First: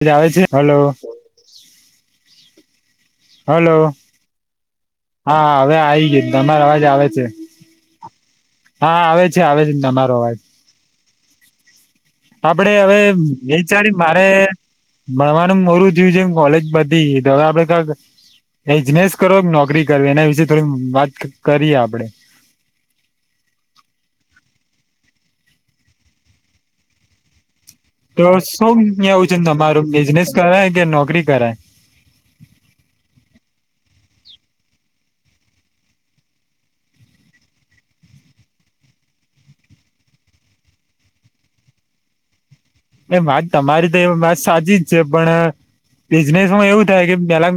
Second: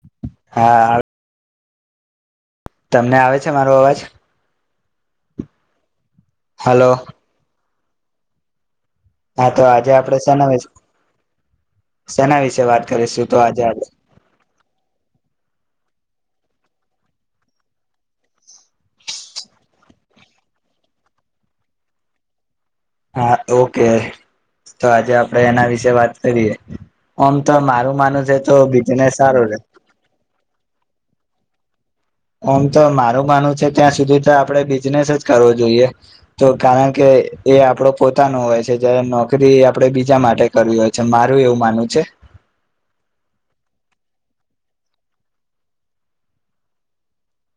[unintelligible] આવે છે, હલો. હા તમને આવે છે, મારો હલો અવાજ. હા હવે આવી [unintelligible] તમારા અવાજ હલો આવે છે. હા આવે છે, હા આવે તો છે, ને આજે તમારો આપડે અવાજ. શેના વિશે શેના વિશે આપડે વાત હવે કરીશું તો આજે આપડે [unintelligible] મારે ભણવા. [inaudible] બિજનેસ કરો કે નોકરી કર એના વિશે થોડી વાત કરીએ આપડે. હા ઓકે તો આજે આપડે એના વિશે વાત કરી [unintelligible] તો શૌ [unintelligible] રે તમારું બિઝનેસ કરાય કે નોકરી કરાય. આમ તો મારું માનવું છે, ત્યાં સુધી તો આપડે બિઝનેસ જ કરવો જોઈએ તો કારણ કે એ આપડો પોતાનો હોય છે, જયારે નોકરી આપડે બીજા માટે કરવી હોય છે, મારું એવું માનવું છે એ વાત તમારી તો એ વાત સાચી જ છે, પણ બિઝનેસ માં એવું થાય કે પેલા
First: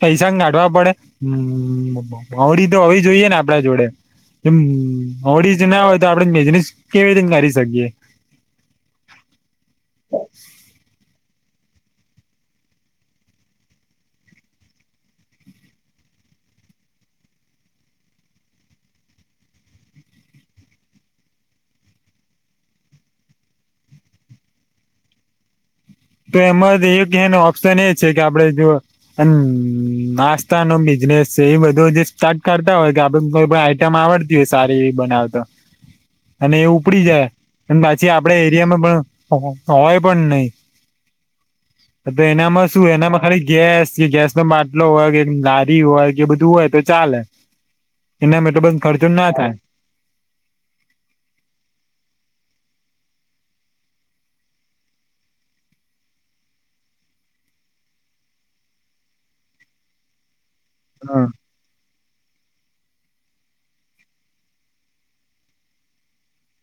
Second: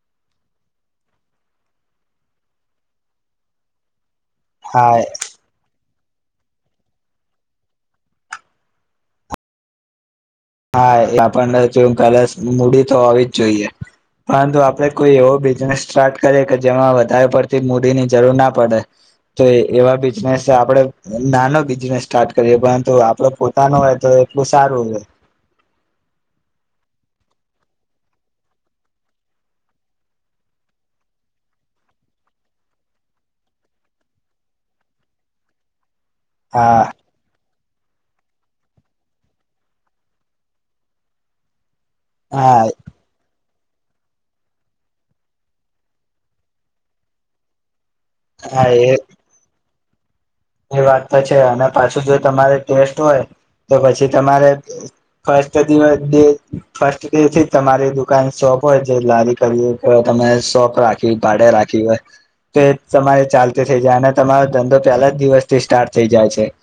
પૈસા [unintelligible] પડે [unintelligible] તો હોવી જોઈએ ને આપડા જોડે એમ હા [unintelligible] જ ના તો આપણે બિઝનેસ કેવી [inaudible] કરી શકીએ હા એ આપણને જો કદાશ મૂડી તો હોવી જ જોઈએ પરંતુ આપડે કોઈ એવો બિઝનેસ સ્ટાર્ટ કરીએ કે જેમાં વધારે પડતી મૂડીની જરૂર ના પડે તો એવા બિઝનેસ આપડે નાનો બિઝનેસ સ્ટાર્ટ કરીએ પરંતુ આપડે પોતાનો હોય તો એટલું સારું [unintelligible] તો એમાં [unintelligible] ઓપ્શન એ છે, કે આપડે જો હમ નાસ્તા નો બિઝનેસ છે, એ બધું જે સ્ટાર્ટ કરતા હોય કે આપડ કોઈ આઈટમ આવડતી હોય સારી એવી બનાવતા અને એ હા ઉપડી જાય અને પાછી આપડા એરિયામાં પણ [unintelligible] [unintelligible] હા શું એનામાં ખાલી ગેસ કે ગેસ નો બાટલો હોય કે લારી હોય કે બધું હોય તો ચાલે એના એટલે હા બધો એ ખર્ચો ના થાય એ વાત તો છે, અને પાછું જો તમારે ટેસ્ટ હોય તો પછી તમારે ફસ્ટ [unintelligible] ફસ્ટે થી તમારી દુકાન સો હોય જે લારી કરવી [unintelligible] સોપ રાખી ભાડે રાખી હોય તો તમારે ચાલતી થઈ જાય અને તમારો ધંધો પેલા જ દિવસથી સ્ટાર્ટ થઈ જાય છે.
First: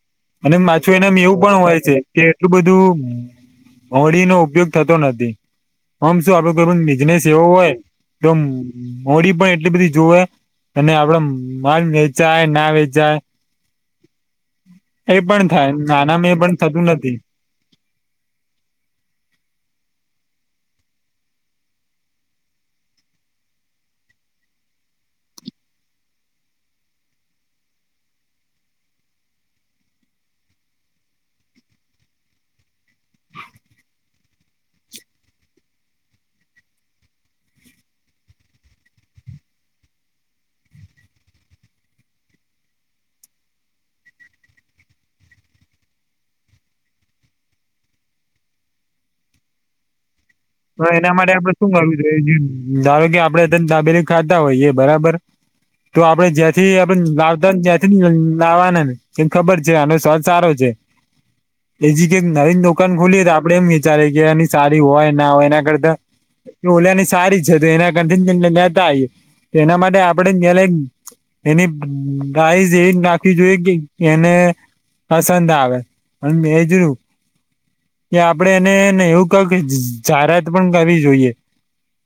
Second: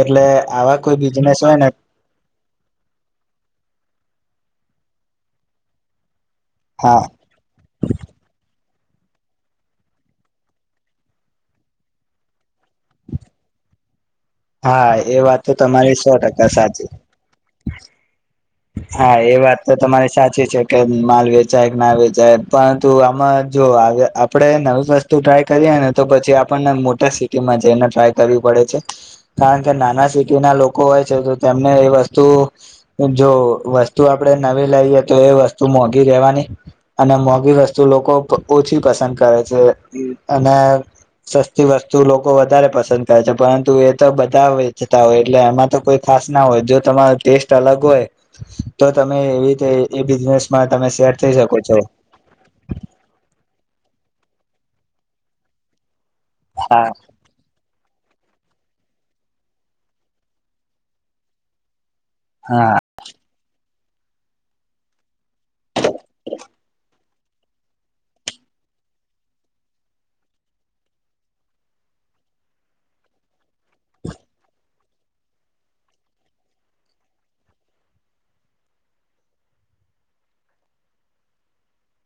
એટલે અને આવા માછું કોઈ એનામ એવું બિઝનેસ પણ ને હોય છે, કે એટલું બધું. ઉપયોગ થતો નથી આમ શું આપડો કોઈ હા બિઝનેસ એવો હોય તો મોડી પણ એટલી બધી જોવે અને આપડ માલ વેચાય ના વેચાય [inaudible] હા એ વાત પણ તો થાય તમારી સો નાનામાં એ ટકા પણ થતું સાચી નથી હા એ વાત તો તમારી સાચી છે કે, માલ વેચાય કે ના વેચાય પરંતુ આમાં જો આપડે નવી વસ્તુ ટ્રાય કરીએ ને તો પછી આપણને મોટા સિટીમાં જઈને ટ્રાય કરવી પડે છે, કારણ કે નાના સિટી ના લોકો હોય છે તો તેમને એ વસ્તુ જો વસ્તુ આપણેે નવી લાવીએ તો એ વસ્તુ મોંઘી રેવાની અને મોઘી વસ્તુ લોકો ઓછી પસંદ કરે છે અને સસ્તી વસ્તુ લોકો વધારે પસંદ કરે છે, પરંતુ એ તો બધા વેચતા હોય એટલે એમાં તો કોઈ ખા ખાસ ના હોય જો તમારો ટેસ્ટ અલગ હોય તો તમે એવી રીતે [unintelligible] તો એના સેટ થઈ માટે આપડે શકો શું છો કરવું જોઈએ, ધારો કે આપડે ત્યા ડાબેલી ખાતા હોઈએ બરાબર, તો આપડે હા જ્યાંથી [unintelligible] લાવવાના ને ખબર છે, આનો સ્વાદ સારો છે એજી કઈક નવીન હા દુકાન ખોલીએ તો આપડે એમ વિચારી કે એની સારી હોય ના હોય એના કરતા એ ઓલિની સારી છે તો એના [unintelligible] એના માટે આપડે [unintelligible] એની ડાઈઝ એજ નાખવી જોઈએ કે એને પસંદ આવે [unintelligible] કે આપડે [unintelligible] કે જાહેરાત પણ કરવી જોઈએ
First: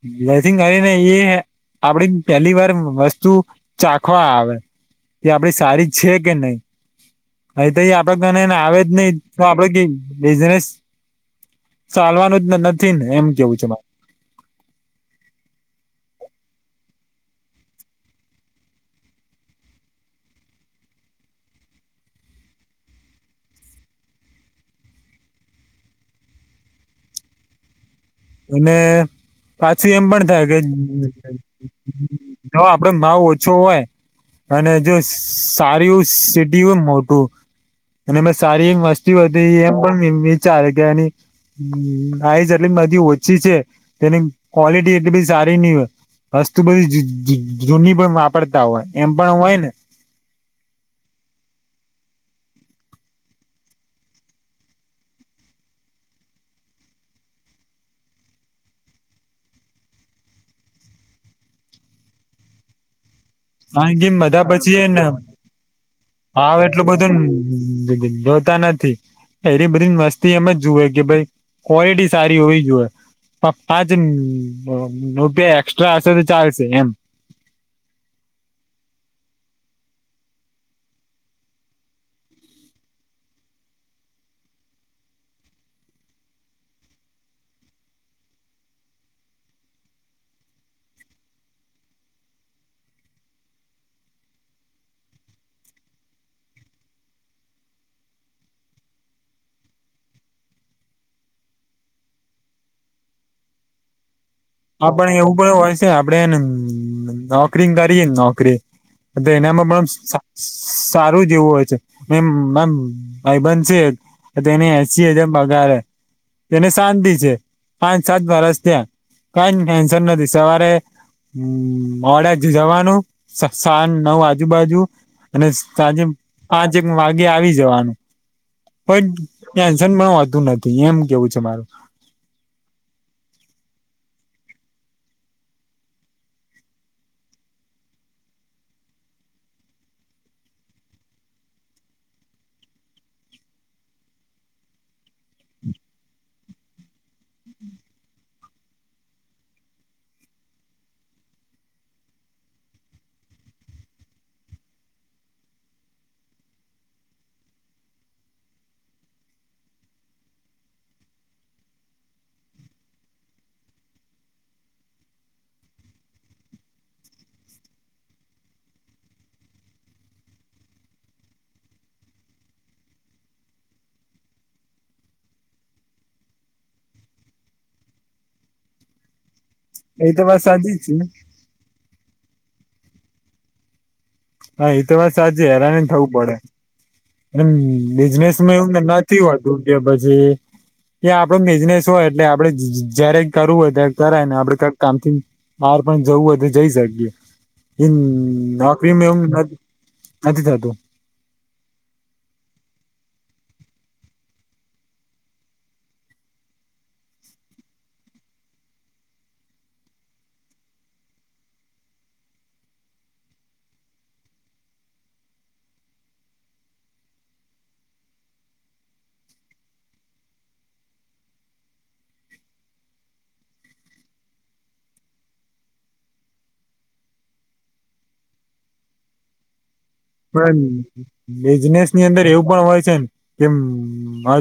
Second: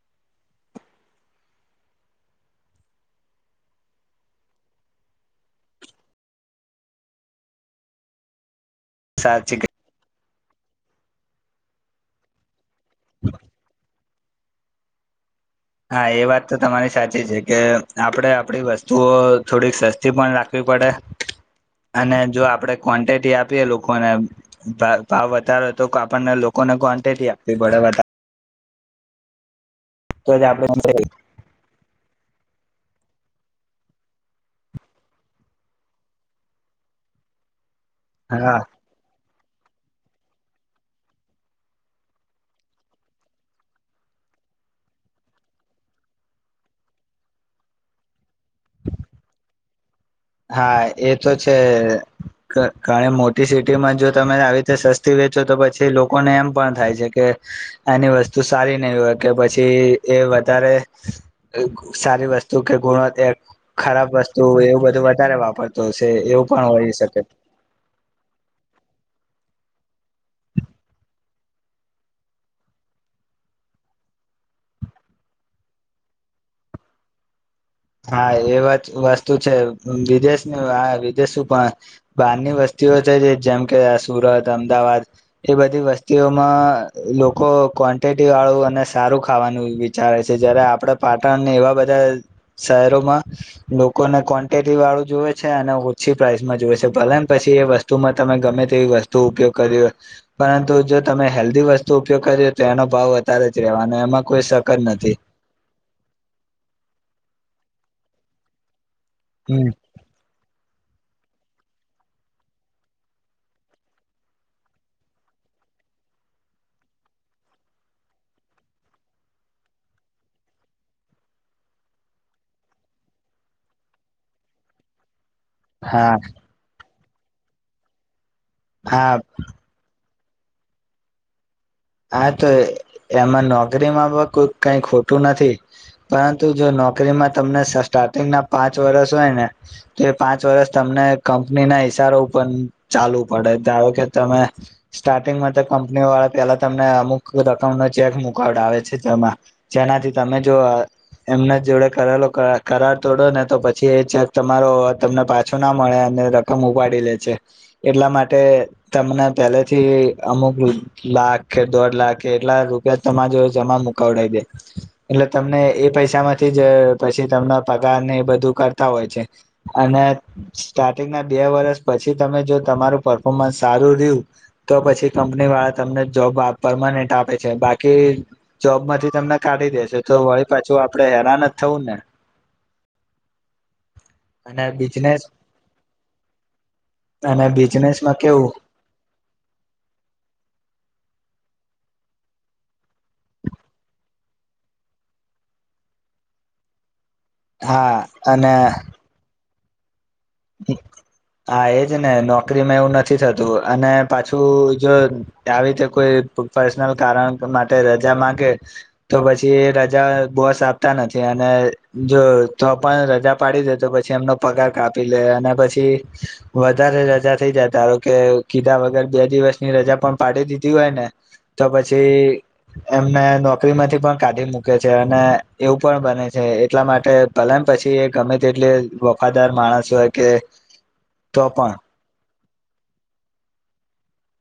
[unintelligible] આપડી પેલી વાર વસ્તુ ચાખવા આવે એ આપડી સારી છે કે નઈ, અહી તો [unintelligible] આવે નહી તો સાચી આપડે [unintelligible] બિઝનેસ ચાલવાનું [unintelligible] [unintelligible] એમ કેવુ છે મા હા એ વાત તો તમારી સાચી છે, કે આપડે આપડી વસ્તુઓ થોડીક સસ્તી પણ રાખવી પડે અને જો આપડે કવાંટીટી આપીએ લોકોને ભા ભાવ વધારો તો આપણને લોકો ક્વોન્ટિટી આપવી પડે વ અને પાછી એમ પણ તો થાય જ કે આપણે જો આપડે ભાવ ઓછો હોય અને જો સારી સિટી હોય મોટું અને મે હા સારી એક મસ્તી એમ પણ ચાલે ગયાની આઈ જટલી બધી હો છી છે તેની ક્વોલિટી એટલી બધી સારી ની હોય વસ્તુ બધી જૂની પણ વાપરતા હોય, એમ પણ હોય ને હા એ તો છે ધ ઘણી મોટી સિટી માં જો તમે આવી રીતે સસ્તી છે, તો પછી લોકોને એમ પણ થાય છે કે આની વસ્તુ સારી નહી હોય કે પછી વધારે સારી વસ્તુ કે ગુણવત્તા હ ગીમ બધા પછી એ ને વાપરતો હશે એવું હ પણ એટલું હોઈ શકે બધુંન જજોતા નથી એલી બધી મસ્તી એમ જ જુએ કે, ભાઈ ક્વોલિટી સારી હોવી જોઈએ પપ્ પાચ રૂપિયા એક્સ્ટ્રા હશે તો ચાલશે એમ હા એ વાત વસ્તુ છે, વિદેશની હ વિદેશું પણ બહારની વસ્તીઓ છે જેમ કે સુરત, અમદાવાદ એ બધી વસ્તીઓમાં લોકો કોનટે ટી વાળું અને સારું ખાવાનું વિચારે છે, જયારે આપડ પાટણને એવા બધા શહેરોમાં લોકોને ક્વોન્ટિટી વાળું જોવે છે અને ઓછી પ્રાઇસમાં જોવે છે ભલે ને પછી એ વસ્તુમાં તમે ગમે તેવી વસ્તુ ઉપયોગ કરી હોય, પરંતુ જો તમે હેલ્ધી વસ્તુ ઉપયોગ કરી તો એનો ભાવ વધારે જ રેવાનો એમાં કોઈ સકત આપેણે નથી એવું પણ હોય છે, આપડેને નોકરી કરીયે નોકરી એનામાં હમ પણ સારું જેવું હોય છે, એમ અમ ભાઈબન છે એને હેસી હજાર છે પગાર હે તેને શાંતિ છે, પાંચ સાત વર્ષ, ત્યાં કઈ ટેન્શન નથી સવારે હમ, મોડા જ જવાનું સા સાજ નવ આજુબાજુ અને સાંજે હા પાંચેક વાગે આવી, જવાનું પણ હા ટેન્શન પણ વધતુ નથી, એમ કેવું છે મારું હા, તો એમાં નોકરીમાં કઈ ખોટું નથી, પરંતુ જો નોકરીમાં તમને સ્ટાર્ટિંગના પાંચ વર્ષ હોય, ને તો પાંચ વર્ષ તમને કંપની ના પૈસારો પણ ચાલુ, પડે ધારો કે તમે સ્ટાર્ટિંગમાં, તો કંપની વાળા પેલા તમને અમુક રકમ નો ચેક, મુક આવે છે, તેમાં જેનાથી તમે જો એમના જોડે કરેલો, ક કરાર તોડો ને તો પછી, એ ચેક તમારો તમને પાછો, ના મળે રકમ ઉપાડી લે છે, એટલા માટે તમને પેલે થી, અમુક લા કે દોઢ લાખ, કે એટલા રૂપિયા તમા જો જમા મુકાવડ દે એટલે, તમને એ પૈસા માંથી જે પછી, તમને પગાર ને એ બધું કરતા હોય છે, અને સ્ટાર્ટિંગ ના બે વર્સ પછી, તમે જો તમારું પરફોર્મન્સ સારું રહ્યું, તો પછી કંપની વાળા તમને જોબ આ પરમનેન્ટ આપે છે, બાકી જોબ માંથી, તમને કાઢી દેશે, એ તો વાત વળી સાચી પાછું છે આપડે હેરાન જ થવું ને અને હા, એ તો વાત બિઝનેસ સાચી હેરાન, જ થવું પડે એ અને બિઝનેસમાં કેવું બિઝનેસમા એવુંને નથી, હોતું કે પછી એ આપડો બિઝનેસ હોય, એટલે આપડે જયારે કરવું હોય, ત્યારે કરાય ને આપડે કઈક કામ, થી મારે પણ જવું હોય, તો જઈ શકીએ એ હા અને નોકરીમાં, એમ ન હા, એ ને નોકરીમાં એવું નથી, થતું અને પાછું જો આવી રીતે કોઈ પર્સનલ કારણ માટે રજા માંગે, તો પછી એ રજા બોસ આપતા નથી, અને જો ત પણ રજા પાડી દે, તો પછી એમનો પગાર કા ી અને પછી વધારે રજા થઈ, જતાારો કે કીધા વગર બે દિવસની રજા પણ પાડી દીધી હોય, ને તો પછી એમને નોકરી માંથી પણ કાઢી મૂકે છે, અને એવું પણ બને છે. એટલા માટે ભલેમ પછી, એ ગમે તેટલે વખાદાર માણસ હોય કે પણ તો પણ બિઝનેસ ની અંદર એવું પણ હોય છેને, કેમ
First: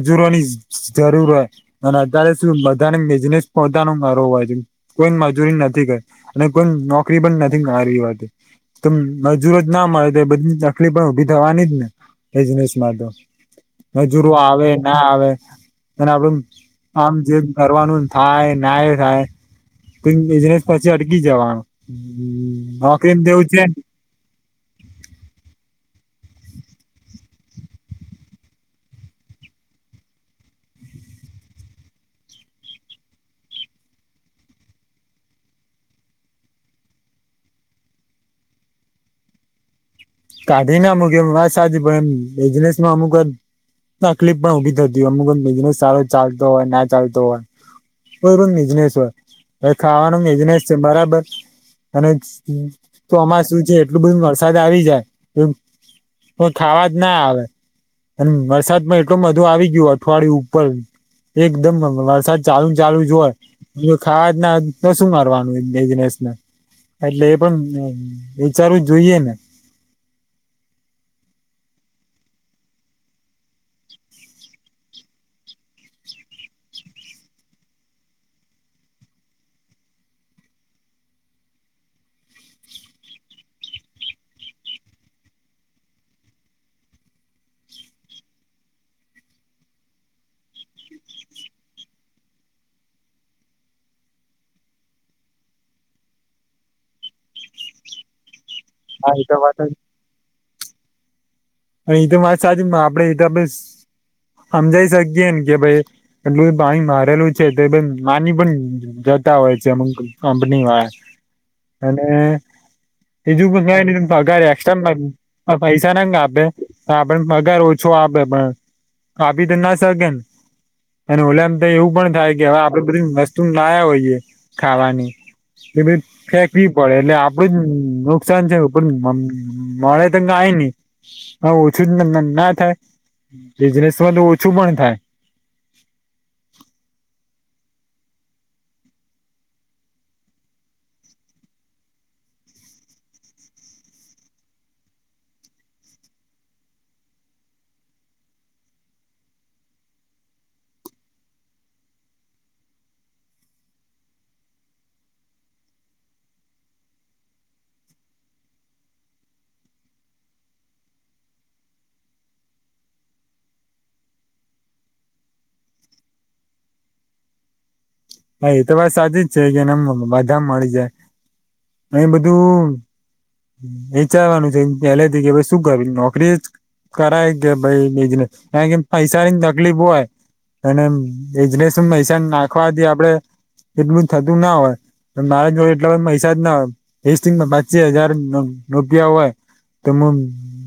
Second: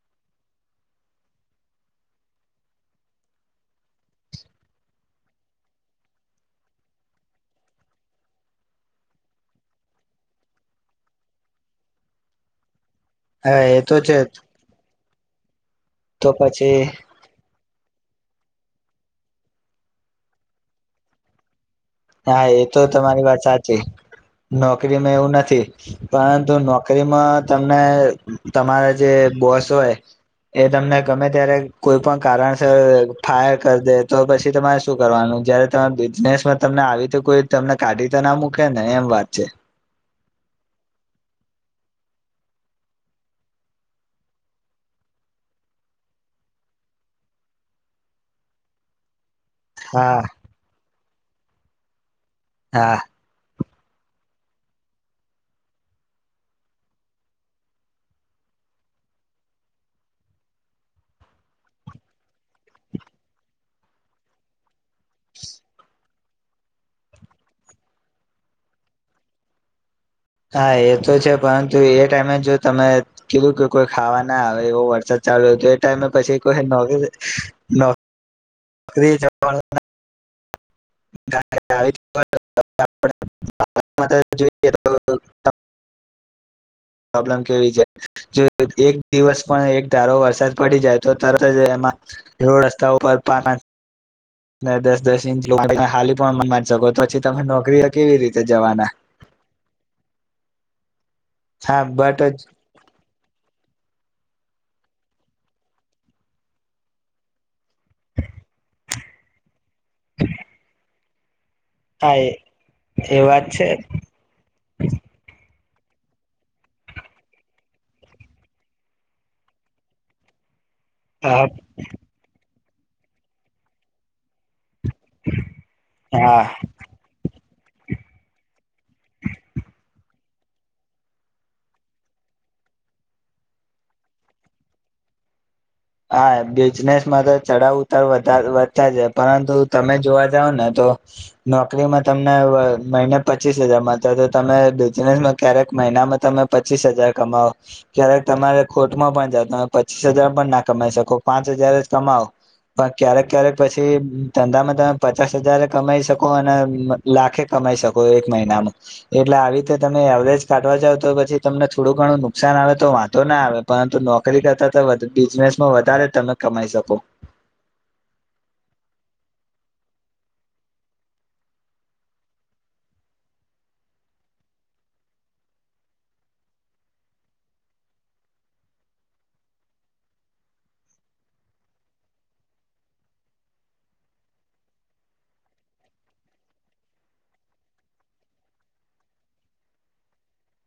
હજુરોની જરૂર હોય, અને અત્યારે શું બધાને બિઝનેસ પોતા ન મારો હોય, કોઈ મજૂરી નથી, અને કોઈ નોકરી પણ નથી, મા વાત ત મજૂરોજ ના મળે, તો બધી તકલીફ પણ ઉઊભી થવાની જને એજ હા એ તો છે મજૂરો જ. આવે, ના આવે અને તો આપડ પછી આમ જે કરવાનું થાય ના એ થાય, કઈ બિઝનેસ પછી અટકી જવાનું હા, અ તો નોકરી તમારી વાત તેવું છે સાચી નોકરીમાં એવું નથી, પરંતુ નોકરીમાં તમને તમારા જે બસોય એ તમને ગમે ત્યારે કોઈ પણ કારણ છે, ફાયર કરી દે તો પછી, તમારે શું કરવાનું જયારે, ત બિઝનેસમાં તમને આવી, તો કોઈ તમને કાઢી તો ના મૂકે ને એમ વાત છે. કાઢીને અમુક, એમ વા સાચ એમ એજનેસમાં અમુક તકલીફ પણ ઉભી થતી હોય, અમુ બિઝનેસ સારો ચાલતો હોય, ના ચાલતો હોય. [unintelligible] હવે હા ખાવાનું બિઝનેસ છે, બરાબર અને હા તોમાં શું છે. એટલ બધું વરસાદ આવી જાય, પણ ખાવા જ ના આવે મ વરસાદ માં એટલધું આવી ગયું, અઠવાડિય ઉપર એકદમ વરસાદ ચાલુ ચાલુ જ હોય, ખા ના ન શું મારવાનુંને એટલે, એ પણ વિચારવું જોઈએ, ને હા એ તો છે, પરંતુ એ ટાઈમે જો તમે કીધું કે કોઈ ખાવાના આવે એવો વરસાદ ચાલુ હતું, એ ટાઈમે પછી કોઈ, નોકરી, નોકરી જવા [inaudible] [unintelligible] જોઈએ તો પ્રોબ્લમ કેવી જો એક દિવસ પણ એક ધારો વરસાદ પડી જાય તો તરત જ એમાં રોડ રસ્તા ઉપર પા દસ દસ ઇંચ લોકો હાલી પણ મારી શકો પછી તમે નોકરીઓ કેવી રીતે જવાના હા એ તો વાત જ હા અને એ તો મારે બટ સાચ આપડે એ તો આપડે સમજાઈ શકીએ ને કે ભાઈ એટલું પાણી મારેલું છે તો માની પણ જતા હોય છે અમુક કંપની વાળા અને હા એ વાત બીજું છે પણ કંઈ પગાર એક્સ્ટ્રા પૈસા ના આપે હા પણ પગાર ઓછો આપે પણ આપી તો ના શકે અને હા ઓલામ તો એવું પણ થાય કે હવે આપડે બધી વસ્તુ લયા હોઈએ ખાવાની એ બધી ફેંકવી પડે એટલે આપડું જ નુકસાન છે મળે ત કાય ની હા ઓછું ના થાય બિઝનેસમાં તો ઓછું પણ થાય હા બિઝનેસમાં તો ચડાવ ઉતાર વધતા જ પરંતુ તમે જોવા જાવ ને તો નોકરીમાં તમને મહિને પચીસ હજાર તમે બિનેસ કયારેક મહીનામાં તમે પચીસ હજાર કમાવો ક્યારેક તમારે ખોટમાં પણ જાાવ તમે પચીસ હજાર પણ નાખ કમાઈ શકો પાંચ હજાર જ કમાવ પણ ક્યારેક ક્યારેક પછી ધંધામાં તમે પચાસ હજાર કમાઈ શકો અને લાખે કમાય શકો એક મહિનામાં એટલે આવી રીતે તમે એવરેજ કાઢવા જાવ તો પછી તમને થોડું ઘણું નુકસાન આવે તો વાંધ ના આવે પરંતુ નોકરી કરતા તો બિઝનેસ વધારે તમે કમાઈ શકો હા એ તો વાત સાચી જ છે કેને બધા મળી જાય એ બધું એ વિચરવાનું છે પેલેથી કે શું કરુ નોકરી જ કરાય કે ભાઈ બિજનેસ કારણ કે પૈસાની તકલીફ હોય અને બિઝનેસમાં પૈસા નાખવાથી આપડે એટલું થતું ના હોય મારે જો એટલા પૈસા જ ના હોય પચી હજાર રૂપિયા હોય તો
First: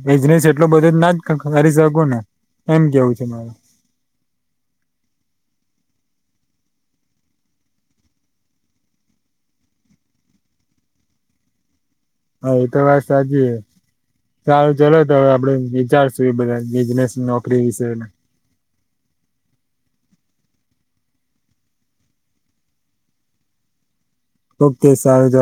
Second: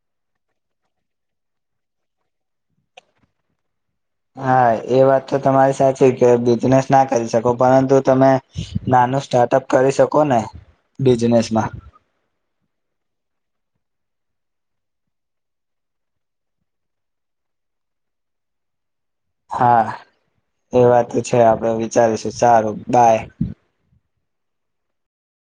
બિઝનેસ એટલો બધો જ ના જ કરી શકું ને એમ કેવું છે મારે હા એ વાત તો તમારી સાચી કે બિઝનેસ ના કરી શકો પરંતુ તમે નો સ્ટાર્ટઅપ કરી શકો ને બિઝનેસમાં હ એ તો વાત સાચી છે. સારું ચાલ તો હવે આપડે વિચારશું એ બધા બિઝનેસ નોકરી વિશેને [inaudible] હા એ વાત છે આપડે વિચારીશું સારું બાય ઓકે સારું ચાલો